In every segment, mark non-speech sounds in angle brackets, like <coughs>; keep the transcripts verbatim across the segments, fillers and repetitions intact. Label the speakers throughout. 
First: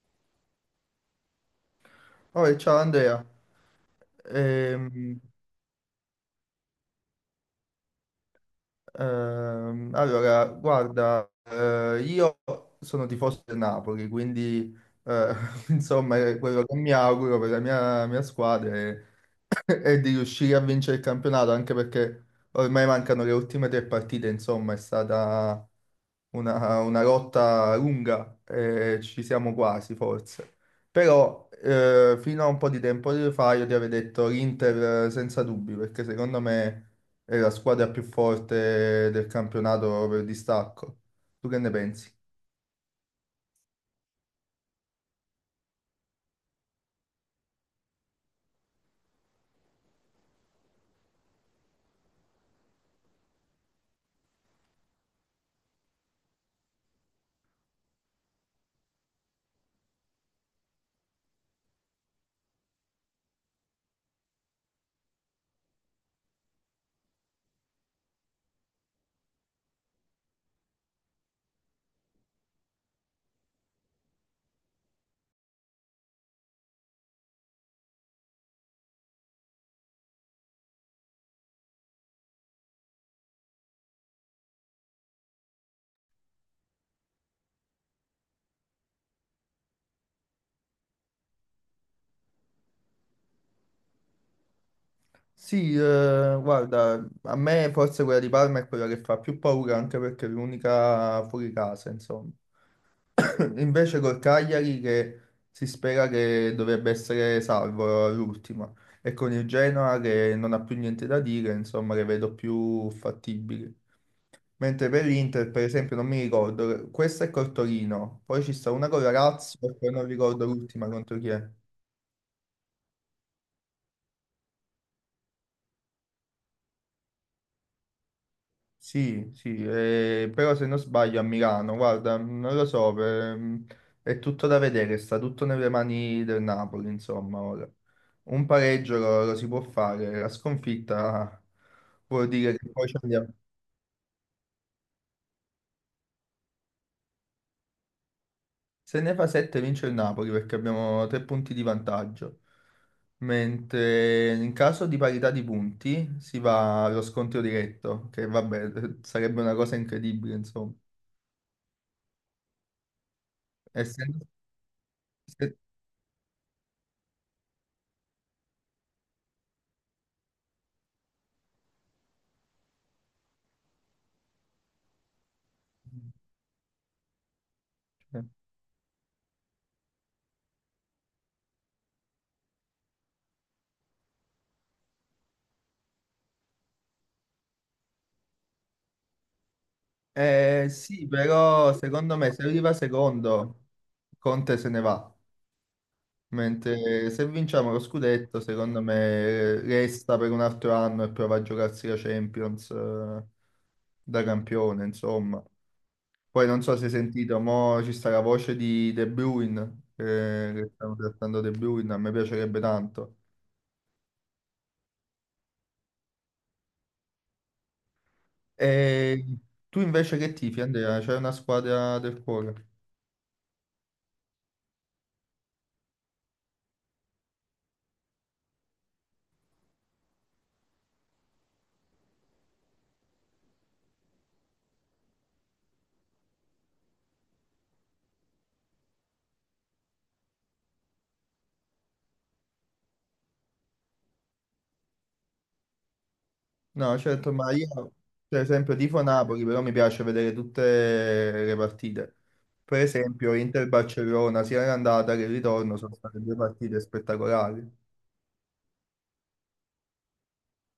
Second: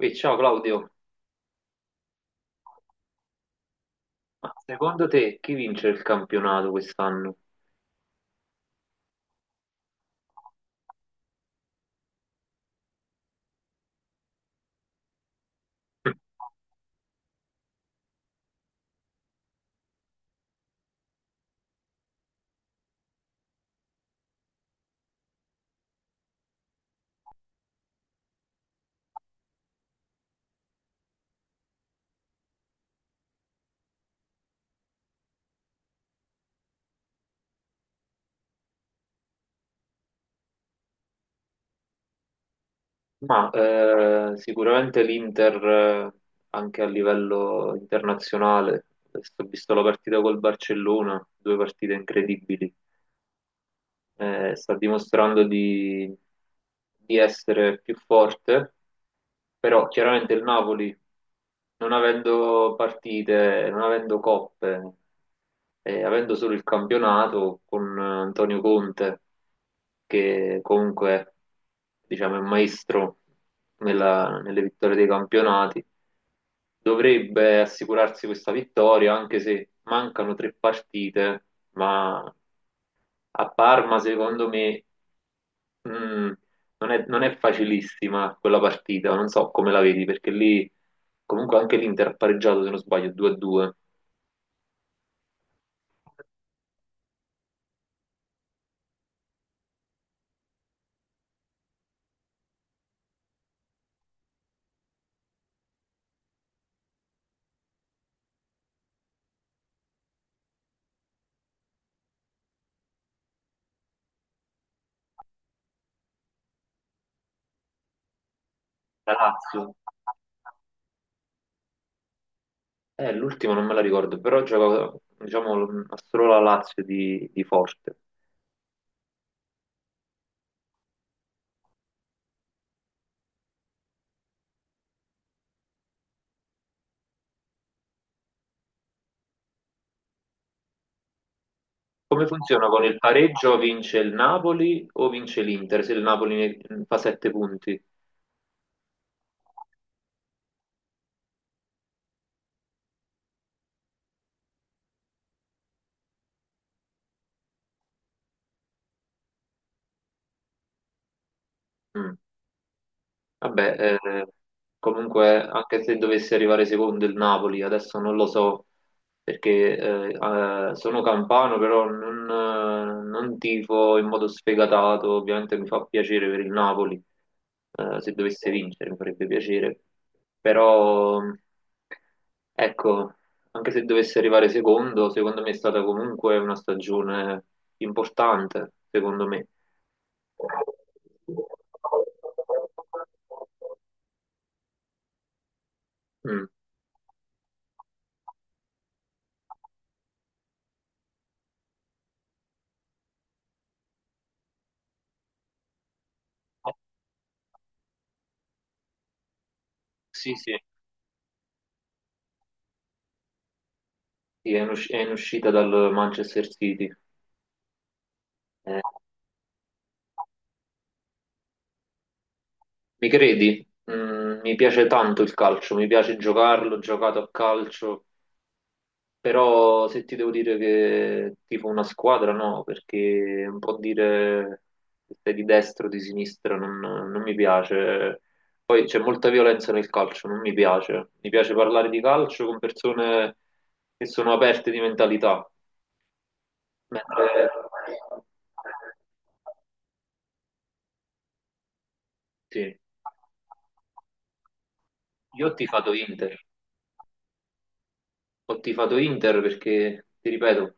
Speaker 1: Ehi, ciao Claudio,
Speaker 2: Poi, ciao Andrea.
Speaker 1: ma secondo
Speaker 2: Ehm,
Speaker 1: te chi vince il campionato quest'anno?
Speaker 2: ehm, allora, guarda, eh, io sono tifoso del Napoli, quindi eh, <laughs> insomma è quello che mi auguro per la mia, mia squadra è e di riuscire a vincere il campionato, anche perché ormai mancano le ultime tre partite, insomma, è stata una, una lotta lunga e ci siamo quasi, forse. Però eh, fino a un po' di tempo fa io ti avevo detto l'Inter eh, senza dubbi, perché secondo me è la squadra più forte del campionato per distacco. Tu che ne pensi?
Speaker 1: Ma eh, sicuramente l'Inter eh, anche a livello internazionale. Adesso ho visto la partita col Barcellona, due partite incredibili. Eh, sta dimostrando di, di essere più forte, però chiaramente il Napoli, non avendo partite, non avendo coppe, eh, avendo solo il campionato con eh, Antonio Conte, che comunque diciamo, è un maestro nella- nelle vittorie dei campionati, dovrebbe assicurarsi questa vittoria, anche se mancano tre partite, ma a Parma, secondo me, mh, non è, non è facilissima quella partita, non so come la vedi, perché lì comunque anche l'Inter ha pareggiato, se non sbaglio, due a due.
Speaker 2: Sì, eh, guarda, a me forse quella di Parma è quella che fa più paura anche perché è l'unica fuori casa, insomma. Invece col Cagliari che si spera che dovrebbe essere salvo all'ultima e con il Genoa che non ha più niente da dire, insomma, le vedo più fattibili. Mentre per l'Inter, per esempio, non mi ricordo, questa è col Torino, poi ci sta una con la
Speaker 1: La
Speaker 2: Lazio
Speaker 1: Lazio,
Speaker 2: e poi non ricordo l'ultima contro chi è.
Speaker 1: eh, l'ultima non me la ricordo, però gioca, diciamo, solo la Lazio di, di Forte.
Speaker 2: Sì, sì, eh, però se non sbaglio a Milano, guarda, non lo so, per- è tutto da vedere, sta tutto nelle mani del Napoli, insomma, ora. Un pareggio lo, lo si può fare, la sconfitta
Speaker 1: Come
Speaker 2: vuol dire
Speaker 1: funziona
Speaker 2: che
Speaker 1: con
Speaker 2: poi ci
Speaker 1: il
Speaker 2: andiamo.
Speaker 1: pareggio? Vince il Napoli o vince l'Inter? Se il Napoli ne- fa sette punti.
Speaker 2: Se ne fa sette vince il Napoli perché abbiamo tre punti di vantaggio, mentre in caso di parità di punti si va allo scontro diretto, che vabbè, <laughs> sarebbe una cosa incredibile, insomma.
Speaker 1: Mm. Vabbè, eh,
Speaker 2: Essendo...
Speaker 1: comunque anche se dovesse arrivare secondo il Napoli, adesso non lo so perché eh, eh, sono campano, però non, eh, non tifo in modo sfegatato, ovviamente mi fa piacere per il Napoli. Eh, se
Speaker 2: se-
Speaker 1: dovesse vincere mi farebbe piacere, però ecco, anche se dovesse arrivare secondo, secondo me è stata comunque una stagione importante, secondo me.
Speaker 2: eh, sì, però secondo me se arriva secondo, Conte se ne va.
Speaker 1: Mm.
Speaker 2: Mentre se vinciamo lo scudetto, secondo me resta per un altro anno e prova a giocarsi la Champions eh, da campione, insomma. Poi non so se hai sentito, mo ci sta la voce di De Bruyne,
Speaker 1: Sì,
Speaker 2: eh,
Speaker 1: sì,
Speaker 2: che stanno trattando De Bruyne, a me piacerebbe tanto.
Speaker 1: sì, è in, usci- è in uscita dal Manchester City. Eh,
Speaker 2: E tu invece che tifi, Andrea? C'è una squadra del cuore?
Speaker 1: Mi credi? Mm, mi piace tanto il calcio, mi piace giocarlo, ho giocato a calcio, però se ti devo dire che tipo una squadra, no, perché un po' dire se sei di destra o di sinistra non, non mi piace. Poi c'è molta violenza nel calcio, non mi piace. Mi piace parlare di calcio con persone che sono aperte di mentalità.
Speaker 2: No, certo,
Speaker 1: Mentre.
Speaker 2: ma io per esempio tifo Napoli, però mi piace vedere tutte le partite.
Speaker 1: Sì.
Speaker 2: Per esempio Inter-Barcellona, sia l'andata che il
Speaker 1: Io ho
Speaker 2: ritorno
Speaker 1: tifato
Speaker 2: sono state due
Speaker 1: Inter,
Speaker 2: partite spettacolari.
Speaker 1: ho tifato Inter perché, ti ripeto,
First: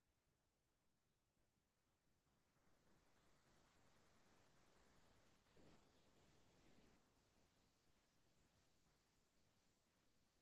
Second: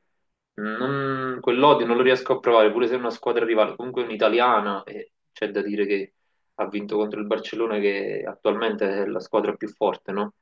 Speaker 1: non- quell'odio non lo riesco a provare, pure se è una squadra rivale, comunque è un'italiana e c'è da dire che ha vinto contro il Barcellona che attualmente è la squadra più forte, no?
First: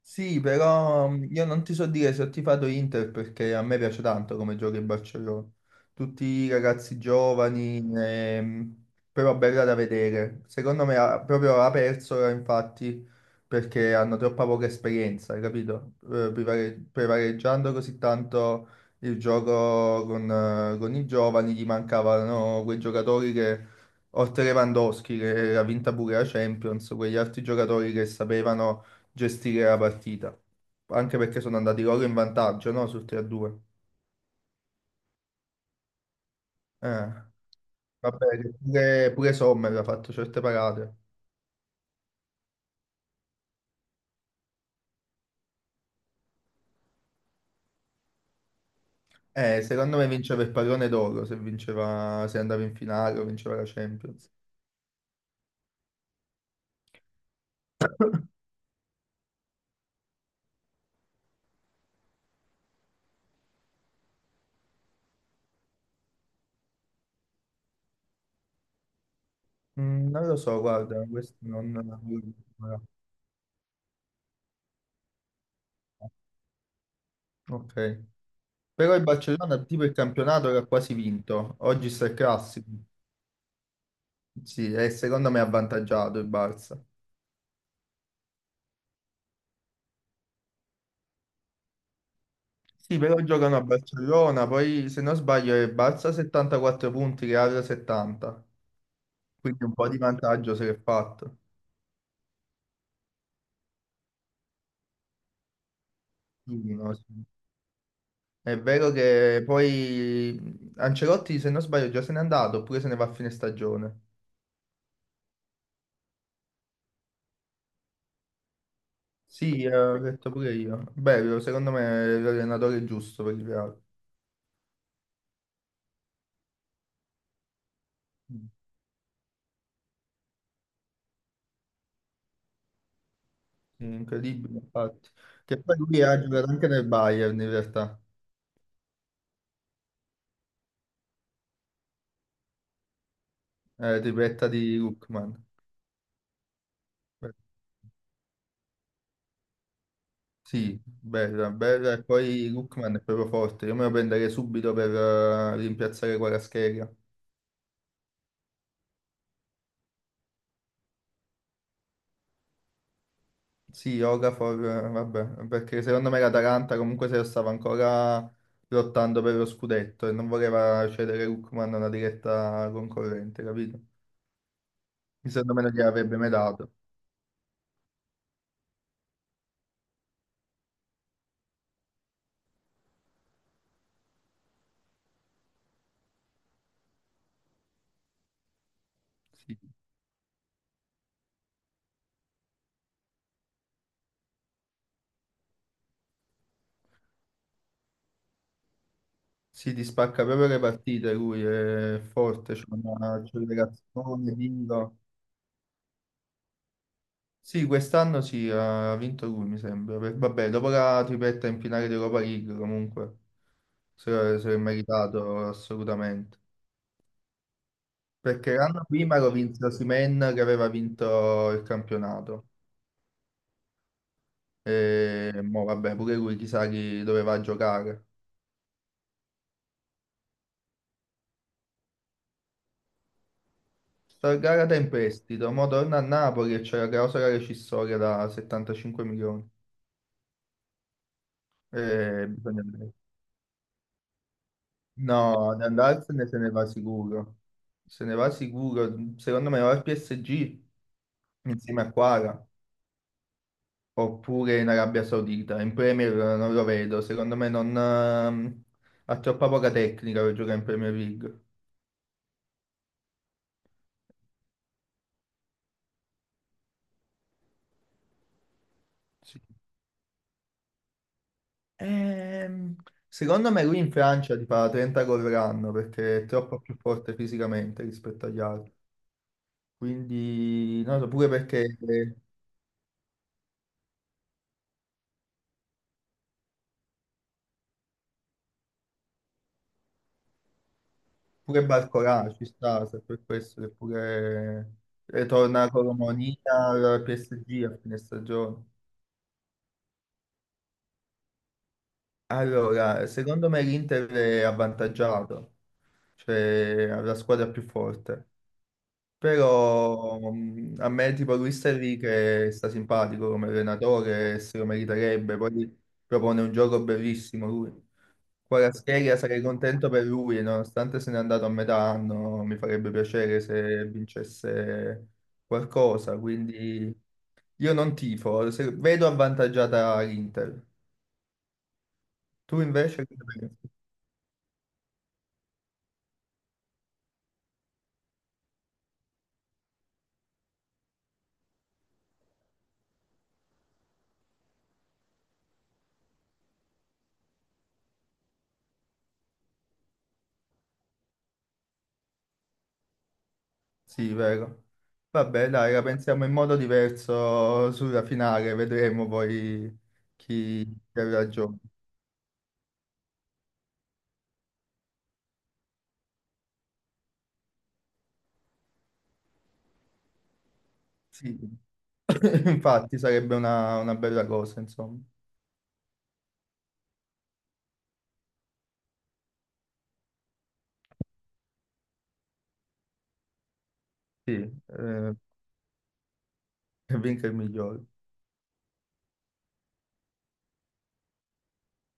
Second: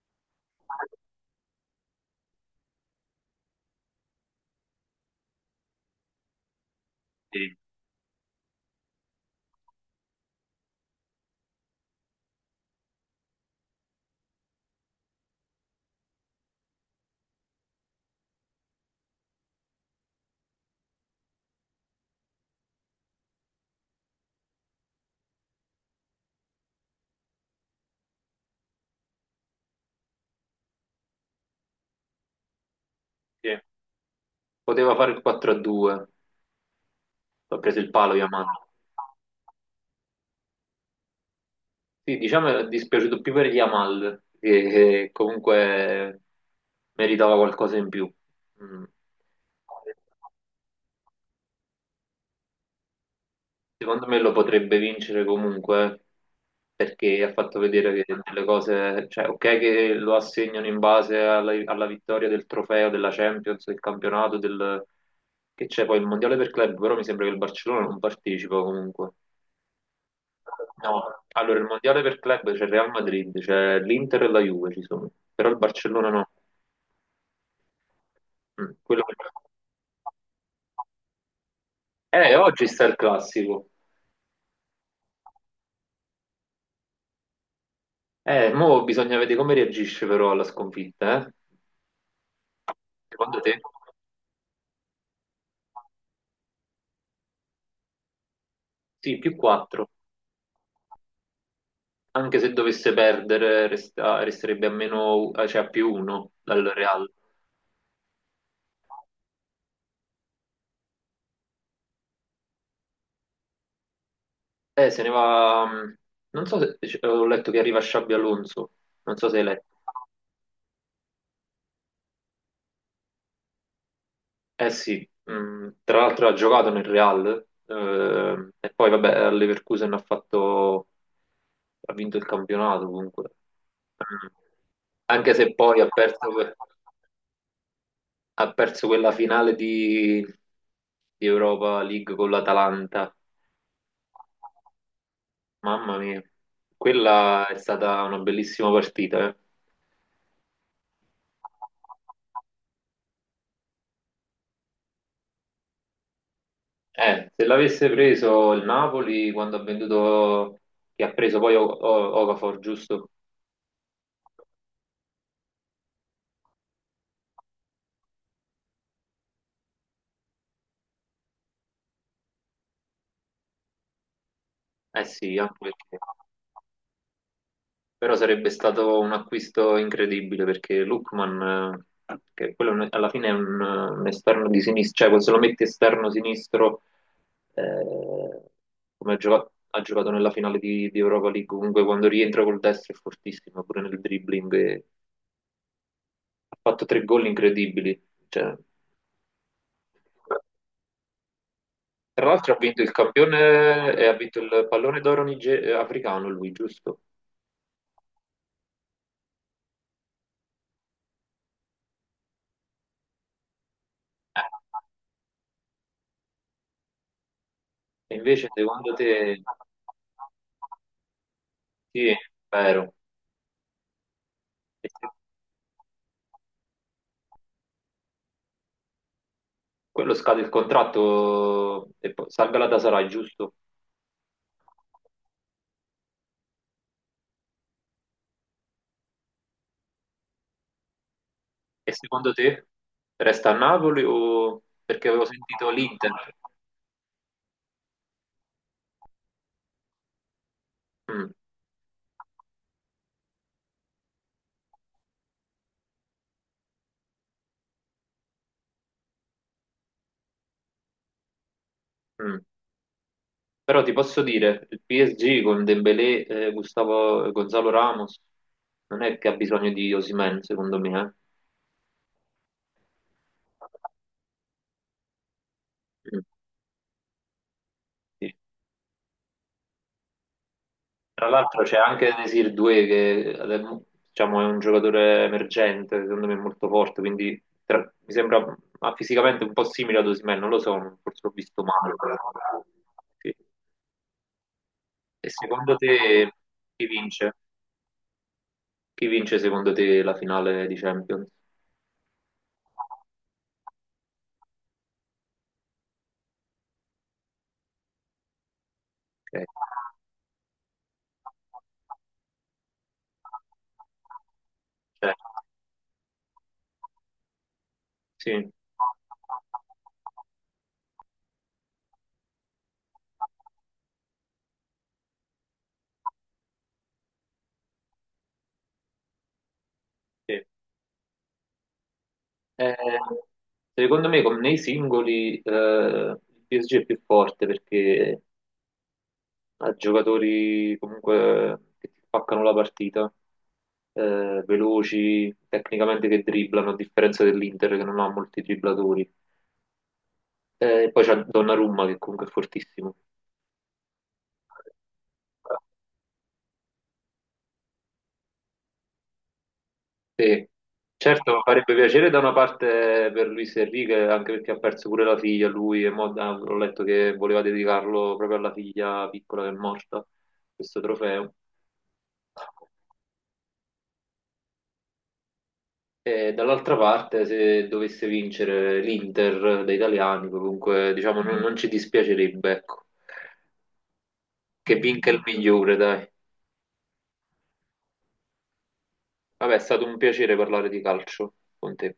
Speaker 2: Sì, però mh, io non ti so dire se ho tifato Inter perché a me piace tanto come gioca il Barcellona. Tutti i ragazzi
Speaker 1: Sì.
Speaker 2: giovani, ehm, però bella da vedere. Secondo me ha, proprio ha perso, ora, infatti, perché hanno troppa poca esperienza, hai capito? Eh, prevare- prevaleggiando così tanto il gioco con, eh, con i giovani, gli mancavano quei giocatori che, oltre Lewandowski, che ha vinto pure la Champions, quegli altri giocatori che sapevano gestire la partita, anche perché sono andati loro in vantaggio, no? Sul tre a due.
Speaker 1: Sì. Poteva fare il quattro a due,
Speaker 2: Eh,
Speaker 1: ha preso il palo
Speaker 2: vabbè,
Speaker 1: Yamal.
Speaker 2: che pure, pure Sommer ha fatto certe parate.
Speaker 1: Sì, diciamo è dispiaciuto più per Yamal, che, che comunque meritava qualcosa in più. Mm.
Speaker 2: Eh, secondo me vinceva il pallone d'oro se vinceva, se andava in finale o vinceva la
Speaker 1: Secondo me
Speaker 2: Champions.
Speaker 1: lo potrebbe vincere comunque perché ha fatto vedere che delle cose, cioè ok che lo assegnano in base alla, alla vittoria del trofeo, della Champions, del campionato, del, che c'è poi il mondiale per club, però mi sembra che il Barcellona non partecipa comunque.
Speaker 2: Mm, non lo so, guarda,
Speaker 1: No,
Speaker 2: questo
Speaker 1: allora il
Speaker 2: non... non-
Speaker 1: mondiale per club c'è il Real Madrid, c'è l'Inter e la Juve ci sono, però il Barcellona no.
Speaker 2: ok.
Speaker 1: Mm,
Speaker 2: Però il
Speaker 1: quello che-.
Speaker 2: Barcellona tipo il campionato era quasi vinto, oggi sta il
Speaker 1: Eh, oggi
Speaker 2: classico.
Speaker 1: sta il classico.
Speaker 2: Sì, e secondo me è avvantaggiato il Barça.
Speaker 1: Eh, mo bisogna vedere come reagisce però alla sconfitta, eh?
Speaker 2: Sì, però
Speaker 1: Secondo
Speaker 2: giocano
Speaker 1: te?
Speaker 2: a Barcellona, poi se non sbaglio è Barça settantaquattro punti, Real settanta,
Speaker 1: Sì, più
Speaker 2: quindi un po'
Speaker 1: quattro.
Speaker 2: di vantaggio se l'è fatto.
Speaker 1: Anche se dovesse perdere, resta- resterebbe a meno, eh, cioè a più uno dal
Speaker 2: Quindi, no, sì.
Speaker 1: Real.
Speaker 2: È vero che poi Ancelotti, se non sbaglio, già se n'è andato oppure se ne va a fine stagione.
Speaker 1: Eh, se ne va. mh, Non so se c- ho letto che arriva Xabi Alonso. Non so se hai
Speaker 2: Sì,
Speaker 1: letto.
Speaker 2: eh, ho detto pure io. Bello, secondo me è l'allenatore giusto per il Real.
Speaker 1: Eh sì, mh, tra l'altro ha giocato nel Real.
Speaker 2: Mm.
Speaker 1: Ehm, e poi, vabbè, al Leverkusen ha fatto. Ha vinto il campionato comunque.
Speaker 2: Sì,
Speaker 1: Mm.
Speaker 2: incredibile, infatti.
Speaker 1: Anche se
Speaker 2: Che poi
Speaker 1: poi ha
Speaker 2: lui ha
Speaker 1: perso,
Speaker 2: giocato
Speaker 1: que-
Speaker 2: anche nel Bayern, in realtà,
Speaker 1: ha perso quella finale di, di Europa League con l'Atalanta.
Speaker 2: eh, tripletta di Lookman.
Speaker 1: Mamma mia, quella è stata una bellissima partita. Eh,
Speaker 2: Sì, Berra, Berra e poi Lookman è proprio forte. Io me lo prenderei subito per eh, rimpiazzare Kvaratskhelia.
Speaker 1: Eh, se l'avesse preso il Napoli quando ha venduto, che ha preso poi O- O- Okafor, giusto?
Speaker 2: Sì, Okafor, eh, vabbè, perché secondo me l'Atalanta comunque se lo stava ancora lottando per lo scudetto e non voleva cedere Lookman a una diretta concorrente, capito?
Speaker 1: Eh sì,
Speaker 2: Quindi
Speaker 1: anche
Speaker 2: secondo me non
Speaker 1: perché.
Speaker 2: gliel'avrebbe mai dato.
Speaker 1: Però sarebbe stato un acquisto incredibile perché Lookman, eh, che quello è un- alla fine è un, un esterno di sinistra, cioè se lo metti esterno sinistro, eh, come ha giocato,
Speaker 2: Sì.
Speaker 1: ha giocato nella finale di, di Europa League, comunque quando rientra col destro è fortissimo, pure nel dribbling. Ha fatto tre gol incredibili. Cioè,
Speaker 2: Sì, ti spacca proprio le partite lui, è
Speaker 1: tra
Speaker 2: forte,
Speaker 1: l'altro ha
Speaker 2: c'è
Speaker 1: vinto il
Speaker 2: una
Speaker 1: campione e ha
Speaker 2: accelerazione,
Speaker 1: vinto il
Speaker 2: tiro.
Speaker 1: pallone d'oro nige- eh, africano lui, giusto?
Speaker 2: Sì, quest'anno sì, ha vinto lui, mi sembra. Per- vabbè, dopo la tripletta in finale di Europa League, comunque, se, se l'è meritato assolutamente.
Speaker 1: E invece
Speaker 2: Perché l'anno
Speaker 1: secondo
Speaker 2: prima lo
Speaker 1: te?
Speaker 2: vinse Osimhen che aveva vinto il
Speaker 1: Sì, è
Speaker 2: campionato.
Speaker 1: vero. E se
Speaker 2: E mo, vabbè, pure lui chissà chi doveva giocare.
Speaker 1: quello scade il contratto e poi salga la Tasarai, giusto?
Speaker 2: Sta gara da in prestito, mo torna a Napoli e c'è la clausola rescissoria da settantacinque milioni.
Speaker 1: E
Speaker 2: E
Speaker 1: secondo te
Speaker 2: bisogna vedere.
Speaker 1: resta a Napoli o perché avevo
Speaker 2: No, ad
Speaker 1: sentito l'Inter?
Speaker 2: andarsene se ne va sicuro. Se ne va sicuro. Secondo me va al P S G
Speaker 1: Mm,
Speaker 2: insieme a Quara, oppure in Arabia Saudita. In Premier non lo vedo, secondo me non, ehm, ha troppa poca tecnica per giocare in Premier League.
Speaker 1: mm. Però ti posso dire, il P S G con Dembélé, eh, Gustavo, Gonzalo Ramos non è che ha
Speaker 2: Sì.
Speaker 1: bisogno di Osimhen, secondo me,
Speaker 2: Ehm, Secondo me lui
Speaker 1: eh.
Speaker 2: in Francia ti fa trenta gol l'anno perché
Speaker 1: Mm.
Speaker 2: è troppo più forte fisicamente rispetto
Speaker 1: Sì.
Speaker 2: agli altri. Quindi, non lo so,
Speaker 1: Tra
Speaker 2: pure
Speaker 1: l'altro
Speaker 2: perché
Speaker 1: c'è anche Desir doué che adem- diciamo, è un giocatore emergente, secondo me molto forte, quindi tra- mi sembra ma fisicamente un po' simile ad Osimhen, non lo so, forse l'ho visto
Speaker 2: pure
Speaker 1: male. Però-
Speaker 2: Barcolà ci sta, se per
Speaker 1: sì.
Speaker 2: questo che pure eh,
Speaker 1: E
Speaker 2: torna
Speaker 1: secondo te
Speaker 2: Colomonia
Speaker 1: chi
Speaker 2: al
Speaker 1: vince?
Speaker 2: P S G a fine stagione.
Speaker 1: Chi vince secondo te la finale di Champions?
Speaker 2: Allora, secondo me l'Inter è avvantaggiato, cioè ha la squadra più forte,
Speaker 1: Ok,
Speaker 2: però mh, a me tipo Luis Enrique sta simpatico come allenatore, se lo
Speaker 1: cioè,
Speaker 2: meriterebbe, poi propone un gioco bellissimo lui.
Speaker 1: sì,
Speaker 2: Kvaratskhelia sarei contento per lui, nonostante se n'è andato a metà anno, mi farebbe piacere se vincesse qualcosa, quindi io non tifo, se- vedo avvantaggiata
Speaker 1: sì.
Speaker 2: l'Inter. Tu
Speaker 1: Eh,
Speaker 2: invece? Che ne pensi?
Speaker 1: Secondo me con nei singoli eh, il P S G è più forte perché a giocatori comunque che ti spaccano la partita, eh, veloci, tecnicamente che dribblano, a differenza dell'Inter che non ha molti dribblatori. Eh, E poi c'è Donnarumma che comunque è fortissimo.
Speaker 2: Sì, vero. Vabbè, dai, la pensiamo in modo diverso sulla finale, vedremo poi
Speaker 1: Sì.
Speaker 2: chi chi ha
Speaker 1: Certo,
Speaker 2: ragione.
Speaker 1: farebbe piacere da una parte per Luis Enrique, anche perché ha perso pure la figlia lui, e mo, ah, ho letto che voleva dedicarlo proprio alla figlia piccola che è morta, questo trofeo.
Speaker 2: Sì, <coughs> <laughs> infatti sarebbe una, una bella cosa, insomma.
Speaker 1: E dall'altra parte, se dovesse vincere l'Inter dei italiani, comunque diciamo non, non ci dispiacerebbe, ecco.
Speaker 2: Sì,
Speaker 1: Che vinca
Speaker 2: eh,
Speaker 1: il migliore, dai.
Speaker 2: che vinca il migliore.
Speaker 1: Vabbè, è stato un piacere parlare di calcio con te.